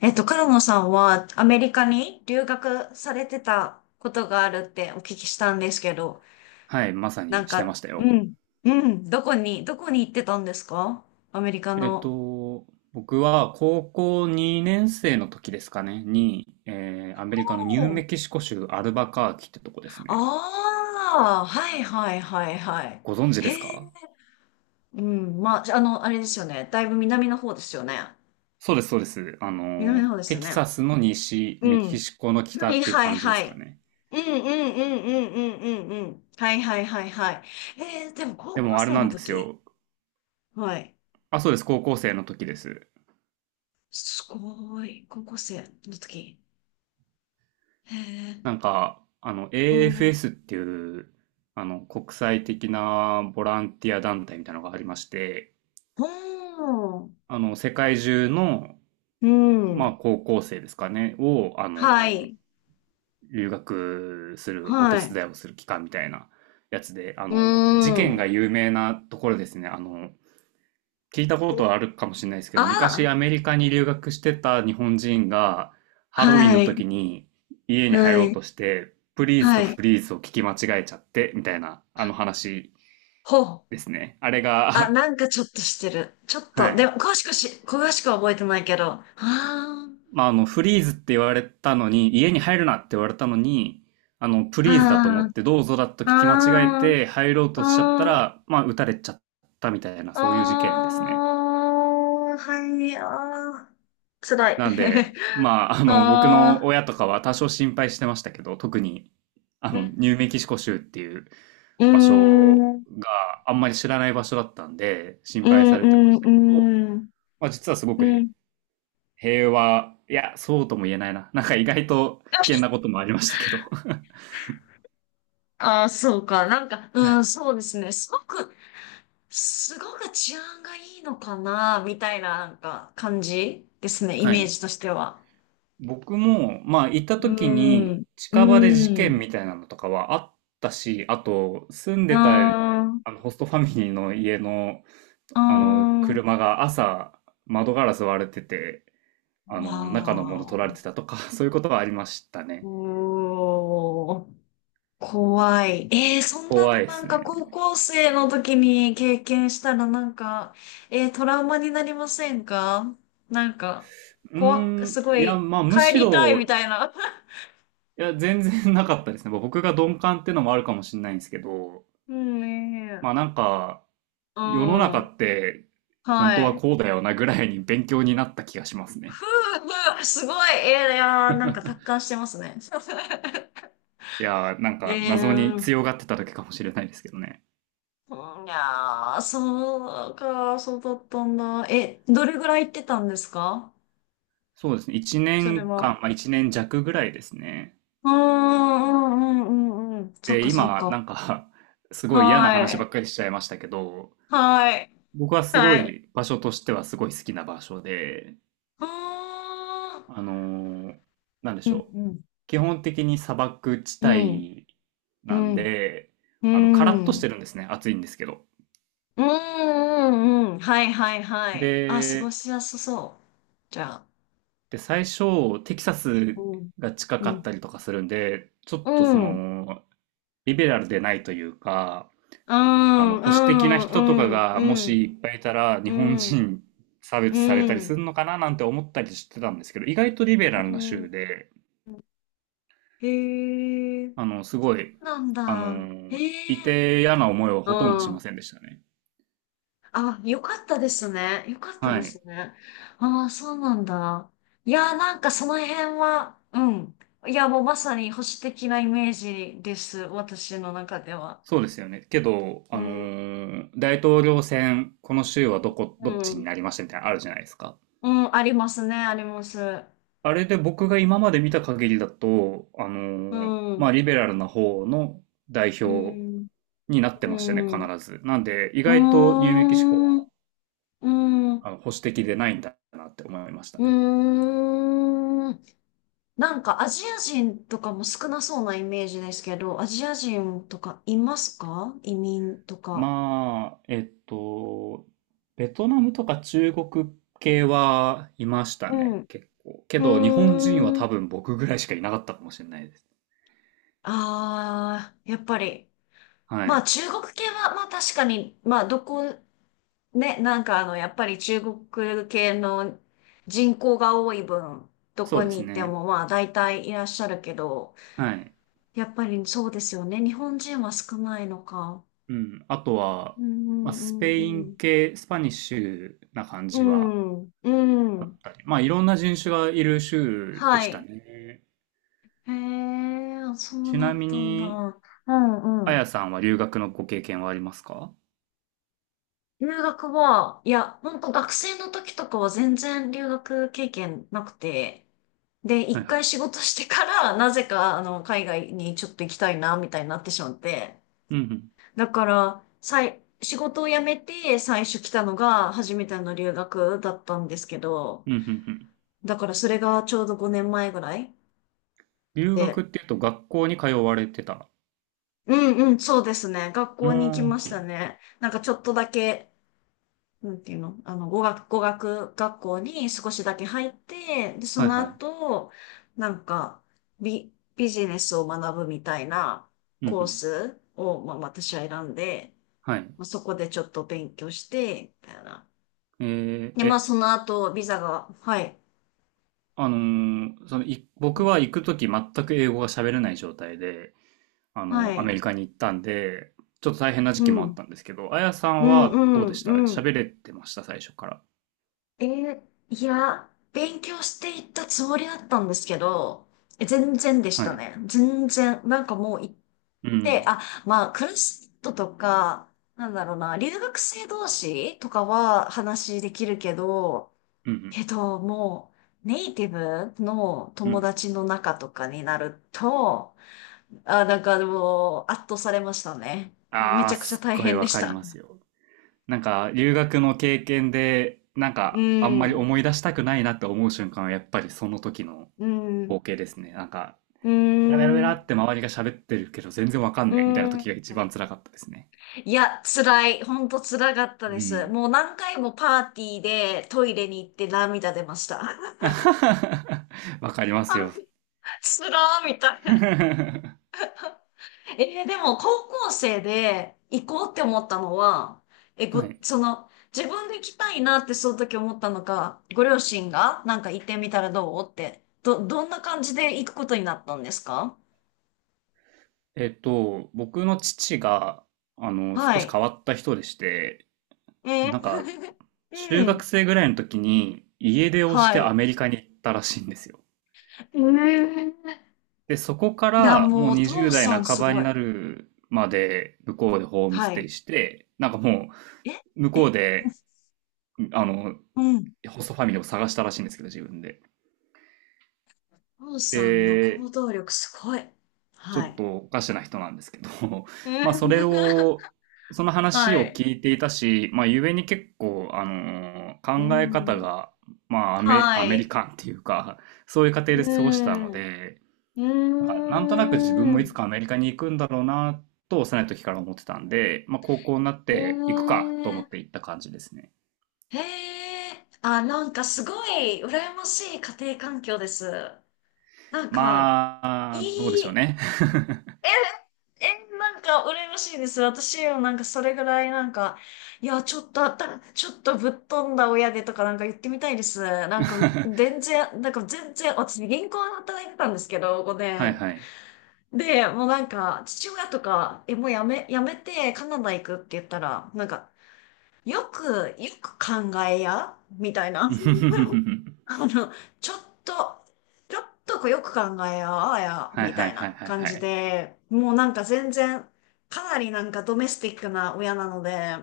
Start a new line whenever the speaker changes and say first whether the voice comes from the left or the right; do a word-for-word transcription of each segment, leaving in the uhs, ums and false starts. left: えっと、カルモさんはアメリカに留学されてたことがあるってお聞きしたんですけど、
right: はい、まさ
left: なん
right: にして
left: か、
right: ました
left: う
right: よ。
left: ん、うん、どこに、どこに行ってたんですか？アメリカ
right: えっ
left: の。
right: と、僕は高校にねん生の時ですかね、に、えーアメリカの
left: お
right: ニュー
left: ー
right: メキシコ州アルバカーキってとこですね。
left: ああ、はいはいはいはい。
right: ご存知
left: へ
right: です
left: え、
right: か？
left: うん、まあ、あの、あれですよね。だいぶ南の方ですよね。
right: そうです、そうです。あ
left: 南の
right: の、
left: 方です
right: テ
left: よ
right: キ
left: ね。
right: サスの西、
left: う
right: メ
left: ん。
right: キシコの北
left: は
right: っ
left: い
right: ていう
left: はい
right: 感じで
left: は
right: すか
left: い。
right: ね。
left: うんうんうんうんうんうんうん。はいはいはいはい。えー、でも高
right: で
left: 校
right: もあれ
left: 生
right: な
left: の
right: んです
left: 時。
right: よ。
left: はい。
right: あ、そうです、高校生の時です。
left: すごい。高校生の時。へえ。
right: なんか、あの、
left: うん。う
right: エーエフエス っていう、あの、国際的なボランティア団体みたいなのがありまして、
left: ん。
right: あの、世界中の
left: う
right: まあ、
left: ん。
right: 高校生ですかね、を、あ
left: は
right: の、
left: い。
right: 留学する、お手
left: はい。
right: 伝いをする期間みたいなやつで、あ
left: うー
right: の、事件
left: ん。
right: が有名なところですね。あの、聞いたことはあるかもしれないですけど、昔
left: あ
right: アメリカに留学してた日本人が、ハロウィン
left: は
right: の
left: い。
right: 時に家に入
left: は
right: ろう
left: い。
right: として、プリーズ
left: は
right: とフ
left: い。
right: リーズを聞き間違えちゃって、みたいな、あの話
left: ほう。
right: ですね。あれ
left: あ、
right: が、
left: なんかちょっとしてる。ちょっ
right: は
left: と、でも、
right: い。
left: 詳しくし、詳しくは覚えてないけど。ああ、
right: まあ、あの、フリーズって言われたのに、家に入るなって言われたのに、あの、プリーズだと思
left: あ
right: って、どうぞだと
left: あ、
right: 聞き間違え
left: あ
right: て入ろう
left: あ、
right: としちゃった
left: あ
right: ら、まあ、撃たれちゃったみたいな、
left: あ、あ
right: そういう事件ですね。
left: あ、はい、ああ、辛い。
right: な んで、まあ、あの、僕
left: あ
right: の
left: あ、
right: 親とかは多少心配してましたけど、特に、あ
left: う
right: の、ニュー
left: ん
right: メキシコ州っていう
left: うー
right: 場所
left: ん、
right: を、
left: うん、
right: ああんまり知らない場所だったんで、心
left: う
right: 配
left: ん、
right: されてましたけど、
left: うん、
right: まあ、実はすごく
left: う
right: へ
left: ん。
right: 平和、いや、そうとも言えないな。なんか意外と危険なこともありましたけど。
left: ああ、そうか。なんか、
right: は
left: うん、
right: い
left: そうですね。すごく、すごく治安がいいのかな、みたいな、なんか、感じですね。イ
right: は
left: メー
right: い。
left: ジとしては。
right: 僕も、まあ、行った
left: う
right: 時
left: ー
right: に、
left: ん、う
right: 近場で事
left: ー
right: 件
left: ん、
right: みたいなのとかはあったし、あと、住ん
left: うー
right: でた、
left: ん、
right: あの、ホストファミリーの家の、
left: うー
right: あの、
left: ん。
right: 車が朝、窓ガラス割れてて、あの、中のもの取ら
left: わ
right: れてたとか、そういうことはありました
left: ー
right: ね。
left: お。怖い。えー、そんな
right: 怖
left: の
right: いで
left: な
right: す
left: んか高
right: ね。
left: 校生の時に経験したらなんか、えー、トラウマになりませんか？なんか、
right: うー
left: 怖く、
right: ん、
left: すご
right: いや、
left: い、
right: まあ、む
left: 帰
right: し
left: りたい
right: ろ、
left: み
right: い
left: たいな。
right: や、全然なかったですね。僕が鈍感っていうのもあるかもしれないんですけど、
left: うんね
right: まあ、な
left: え。
right: んか、
left: う
right: 世の中
left: ん。
right: って本当
left: は
right: は
left: い。
right: こうだよなぐらいに勉強になった気がしますね。
left: ふう、ふう、すごい。えー、いやー、なんか達観してますね。
right: いやー、なん か
left: え
right: 謎に
left: ー、うん
right: 強がってただけかもしれないですけどね。
left: いやー、そうか、そうだったんだ。え、どれぐらい行ってたんですか？
right: そうですね。1
left: それ
right: 年
left: は。
right: 間、まあいちねん弱ぐらいですね。
left: うんうんうんうんうん。そっ
right: で、
left: かそっ
right: 今、な
left: か。
right: んか すごい嫌な
left: は
right: 話ば
left: い。
right: っかりしちゃいましたけど、
left: はい。
right: 僕はすご
left: はい。
right: い場所としてはすごい好きな場所で、
left: あ
right: あのーなんで
left: ー
right: しょ
left: う
right: う。
left: んうん
right: 基本的に砂漠地
left: うん。
right: 帯
left: う
right: なん
left: ん。
right: で、
left: う
right: あの、カラッとして
left: ん。
right: るんですね。暑いんですけど。
left: うんうんうん。はいはいはい。あ、過ご
right: で、
left: しやすそう。じゃあ。
right: で、最初、テキサス
left: うん。
right: が近
left: う
right: かっ
left: ん。
right: たりとかするんで、ちょっ
left: う
right: とそ
left: ん。
right: の、リベラルでないというか、
left: う
right: あの、
left: ん
right: 保守的
left: う
right: な
left: んう
right: 人とか
left: ん
right: が
left: う
right: も
left: ん
right: しいっぱいいたら、日
left: う
right: 本
left: ん
right: 人差
left: う
right: 別されたり
left: ん
right: するのかななんて思ったりしてたんですけど、意外とリベラル
left: う
right: な州
left: ん。
right: で、
left: へえ。
right: あの、すごい、
left: そうなん
right: あ
left: だ。
right: の、
left: へ
right: い
left: え。
right: て嫌な思いはほとんどし
left: う
right: ま
left: ん。
right: せんでしたね。
left: あ、よかったですね。よかった
right: は
left: で
right: い。
left: すね。ああ、そうなんだ。いやー、なんかその辺は、うん。いや、もうまさに保守的なイメージです。私の中では。
right: そうですよね。けど、
left: う
right: あの
left: ん、
right: ー大統領選、この州はどこ、
left: う
right: どっちに
left: ん。
right: なりましたみたいなのあるじゃないですか。
left: うん、ありますね、あります。
right: あれで僕が今まで見た限りだと、あ
left: う
right: のー
left: ん、
right: ま
left: う
right: あ、リベラルな方の代表
left: ん、
right: になって
left: う
right: ましたね、
left: ん。
right: 必
left: う
right: ず。なんで、意
left: ー
right: 外とニューメキシコは、
left: ん、うん、う
right: あの、保守的でないんだなって思いました
left: ー
right: ね。
left: ん。なんかアジア人とかも少なそうなイメージですけど、アジア人とかいますか？移民とか。
right: まあ、えっと、ベトナムとか中国系はいました
left: う
right: ね、
left: ん。
right: 結構。けど、日
left: う
right: 本人は
left: ーん。
right: 多分僕ぐらいしかいなかったかもしれないです。
left: ああ、やっぱり。
right: は
left: まあ
right: い。
left: 中国系は、まあ確かに、まあどこ、ね、なんかあの、やっぱり中国系の人口が多い分、ど
right: そう
left: こ
right: で
left: に
right: す
left: 行って
right: ね。
left: もまあ大体いらっしゃるけど、
right: はい。
left: やっぱりそうですよね。日本人は少ないのか。
right: うん。あとは、
left: う
right: ま
left: ん
right: あ、
left: う
right: ス
left: ん
right: ペ
left: う
right: イン
left: ん
right: 系、スパニッシュな感
left: う
right: じは
left: ん。うん、う
right: あっ
left: ん。
right: たり。まあ、いろんな人種がいる州で
left: は
right: した
left: い。
right: ね。
left: へえ、そう
right: ち
left: な
right: な
left: っ
right: み
left: たんだ。
right: に、
left: う
right: あ
left: んう
right: や
left: ん。
right: さんは留学のご経験はありますか？
left: 留学は、いや、本当学生の時とかは全然留学経験なくて、で、
right: はい
left: 一
right: は
left: 回
right: い。
left: 仕事してから、なぜか、あの、海外にちょっと行きたいな、みたいになってしまって。
right: うんうん。
left: だから、さい、仕事を辞めて最初来たのが初めての留学だったんですけど、
right: うんうんうん。
left: だからそれがちょうどごねんまえぐらい
right: 留学っ
left: で、
right: ていうと学校に通われてた？
left: うんうん、そうですね。学
right: う
left: 校に行き
right: ー
left: まし
right: ん。
left: たね。なんかちょっとだけ、なんていうのあの、語学、語学学校に少しだけ入って、で、そ
right: はい
left: の
right: はい。
left: 後、なんか、ビ、ビジネスを学ぶみたいな
right: うんう
left: コー
right: ん。
left: スを、まあ、私は選んで、
right: はい。
left: まあ、そこでちょっと勉強して、みたいな。
right: えー、
left: で、まあ、
right: え、
left: その後、ビザが、はい、
right: あのーその、い、僕は行くとき全く英語が喋れない状態で、あ
left: は
right: の、アメ
left: い、
right: リカに行ったんで、ちょっと大変な
left: う
right: 時期もあっ
left: ん、
right: たんですけど、あやさ
left: う
right: ん
left: ん、う
right: はどうで
left: ん、
right: した？
left: うん。
right: 喋れてました、最初から？
left: えーいや、勉強していったつもりだったんですけど、え全然でし
right: は
left: た
right: い。
left: ね。全然。なんかもう、
right: う
left: で、
right: ん。
left: あ、まあ、クラストとか、なんだろうな、留学生同士とかは話できるけど、
right: うん。
left: けど、もう、ネイティブの
right: う
left: 友
right: ん。
left: 達の中とかになると、あ、なんかもう、圧倒されましたね。め
right: あ
left: ち
right: あ、
left: ゃくちゃ
right: すっ
left: 大
right: ごい
left: 変で
right: わ
left: し
right: かり
left: た。
right: ますよ。なんか、留学の経験で、なん
left: う
right: か、あんまり
left: ん、
right: 思い出したくないなって思う瞬間は、やっぱりその時の
left: うん、
right: 光景ですね。なんか、
left: う
right: ベラベラベラ
left: ん、
right: って周りが喋ってるけど、全然わかん
left: う
right: ねえみたいな時
left: ん。
right: が一番辛かったですね。
left: いや、辛い。ほんと辛かった
right: う
left: です。
right: ん。
left: もう何回もパーティーでトイレに行って涙出ました。
right: わかりますよ。
left: つらーみたい な。
right: は
left: えーでも高校生で行こうって思ったのは、え、ご、
right: い。
left: その、自分で行きたいなってその時思ったのか、ご両親がなんか行ってみたらどうって、ど、どんな感じで行くことになったんですか？
right: えっと、僕の父が、あの、
left: は
right: 少し
left: い。
right: 変わった人でして、
left: え
right: なんか、
left: ー
right: 中
left: う
right: 学
left: ん。
right: 生ぐらいの時に家出をし
left: は
right: てア
left: い。
right: メリカに行ったらしいんですよ。
left: えー
right: で、そこか
left: いや、
right: ら
left: もう
right: もう
left: お父
right: にじゅうだい
left: さ
right: 代
left: ん
right: 半
left: す
right: ば
left: ご
right: に
left: い。
right: なるまで向こうでホームス
left: は
right: テイ
left: い。
right: して、なんかも
left: え
right: う向こう
left: え
right: で、あの、
left: うん。
right: ホストファミリーを探したらしいんですけど、自分で。
left: お父さんの行
right: で、
left: 動力すごい。
right: ちょ
left: は
right: っ
left: い。
right: とおかしな人なんですけど、
left: う
right: まあそれ
left: ん
right: を、その 話
left: は
right: を
left: い。
right: 聞いていたし、まあゆえに結構、あのー
left: う
right: 考え方
left: ん。
right: が、まあアメ、
left: は
right: アメリ
left: い。
right: カンっていうか、そういう過程
left: う
right: で過ごしたの
left: ん。う
right: で、なんかなんとなく自分
left: ー
right: もいつ
left: ん。
right: かアメリカに行くんだろうな、と幼い時から思ってたんで、まあ高校になって行くかと
left: ね
right: 思って行った感じですね。
left: え。へえ。あ、なんかすごい羨ましい家庭環境です。なんか、い
right: まあ、どうでしょう
left: い、
right: ね。
left: え、え、なんか羨ましいです。私もなんかそれぐらいなんか、いや、ちょっとあった、ちょっとぶっ飛んだ親でとかなんか言ってみたいです。なんか、全然、なんか全然、私銀行で働いてたんですけど、5
right: はいはい。
left: 年。で、もうなんか、父親とか、え、もうやめ、やめてカナダ行くって言ったら、なんか、よく、よく考えや、みたいな。あの、ちょっと、ちょっとこうよく考えや、あや、
right: はい
left: み
right: は
left: た
right: い
left: い
right: はい
left: な
right: はい
left: 感
right: は
left: じ
right: い。
left: で、もうなんか全然、かなりなんかドメスティックな親なので、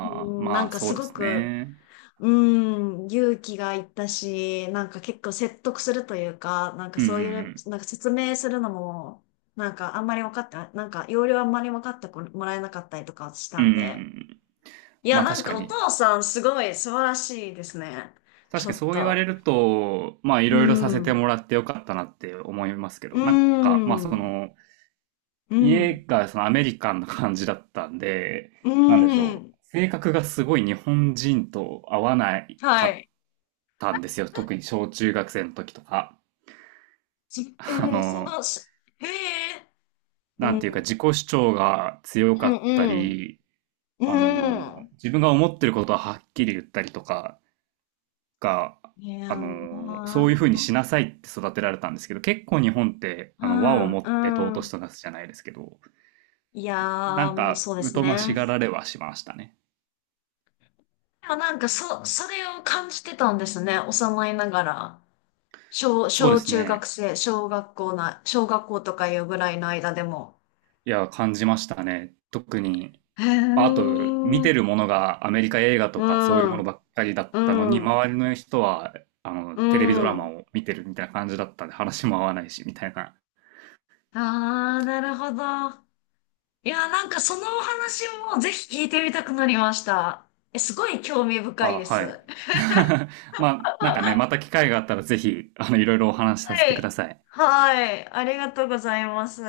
left: う
right: あ、
left: ん、な
right: ま
left: ん
right: あ
left: か
right: そ
left: す
right: うで
left: ご
right: す
left: く、
right: ね。
left: うーん、勇気がいったし、なんか結構説得するというか、なんか
right: うんう
left: そういう、
right: ん
left: なんか説明するのも、なんかあんまり分かってな、なんか要領あんまり分かってこもらえなかったりとかし
right: う
left: た
right: ん。うん
left: ん
right: うんう
left: で。
right: ん。
left: いや、
right: まあ
left: な
right: 確
left: ん
right: か
left: かお
right: に。
left: 父さんすごい素晴らしいですね。ち
right: 確
left: ょ
right: かに
left: っ
right: そう言われ
left: と。
right: ると、まあい
left: うー
right: ろいろさせ
left: ん、
right: て
left: う
right: もらってよかったなって思いますけ
left: ー
right: ど、なんか、まあそ
left: ん、う
right: の、
left: ーん、
right: 家がそのアメリカンな感じだったんで、
left: う
right: なんでし
left: ー
right: ょ
left: ん。
right: う。性格がすごい日本人と合わないか
left: は
right: っ
left: い。
right: たんですよ。特に小中学生の時とか。
left: じえ
right: あ
left: ー、そ
right: の、
left: の、しえー、
right: な
left: う
right: ん
left: ん、
right: ていうか自己主張が強
left: う
right: か
left: ん、
right: った
left: うん、
right: り、
left: う
right: あのー
left: ん。
right: 自分が思ってることははっきり言ったりとかが、
left: い
right: あ
left: やー、
right: のーそういうふうにしなさいって育てられたんですけど、結構日本って、
left: う
right: あの、和をも
left: ん、
right: って
left: う
right: 尊し
left: ん。
right: となすじゃないですけど、
left: いや
right: な
left: ー、
right: ん
left: もう
right: か、
left: そうです
right: 疎まし
left: ね。
right: がられはしましたね。
left: でもなんかそ、それを感じてたんですね。幼いながら。小、
right: そうで
left: 小
right: す
left: 中学
right: ね。
left: 生、小学校な、小学校とかいうぐらいの間でも。
right: いや、感じましたね。特に、
left: へ
right: あと、見て
left: ー。
right: るものがアメリカ映画
left: う
right: とかそういうもの
left: ん、
right: ばっかりだったの
left: う
right: に、
left: ん、
right: 周りの人は、あの、
left: う
right: テレビドラマ
left: ん。
right: を見てるみたいな感じだったんで、話も合わないし、みたいな
left: あー、なるほど。いやー、なんかそのお話をぜひ聞いてみたくなりました。え、すごい興味深い
right: あ、
left: です。
right: は
left: は
right: い。まあ、なんかね、また機会があったらぜひ、あの、いろいろお話しさせてくだ
left: い。
right: さい。
left: はい。ありがとうございます。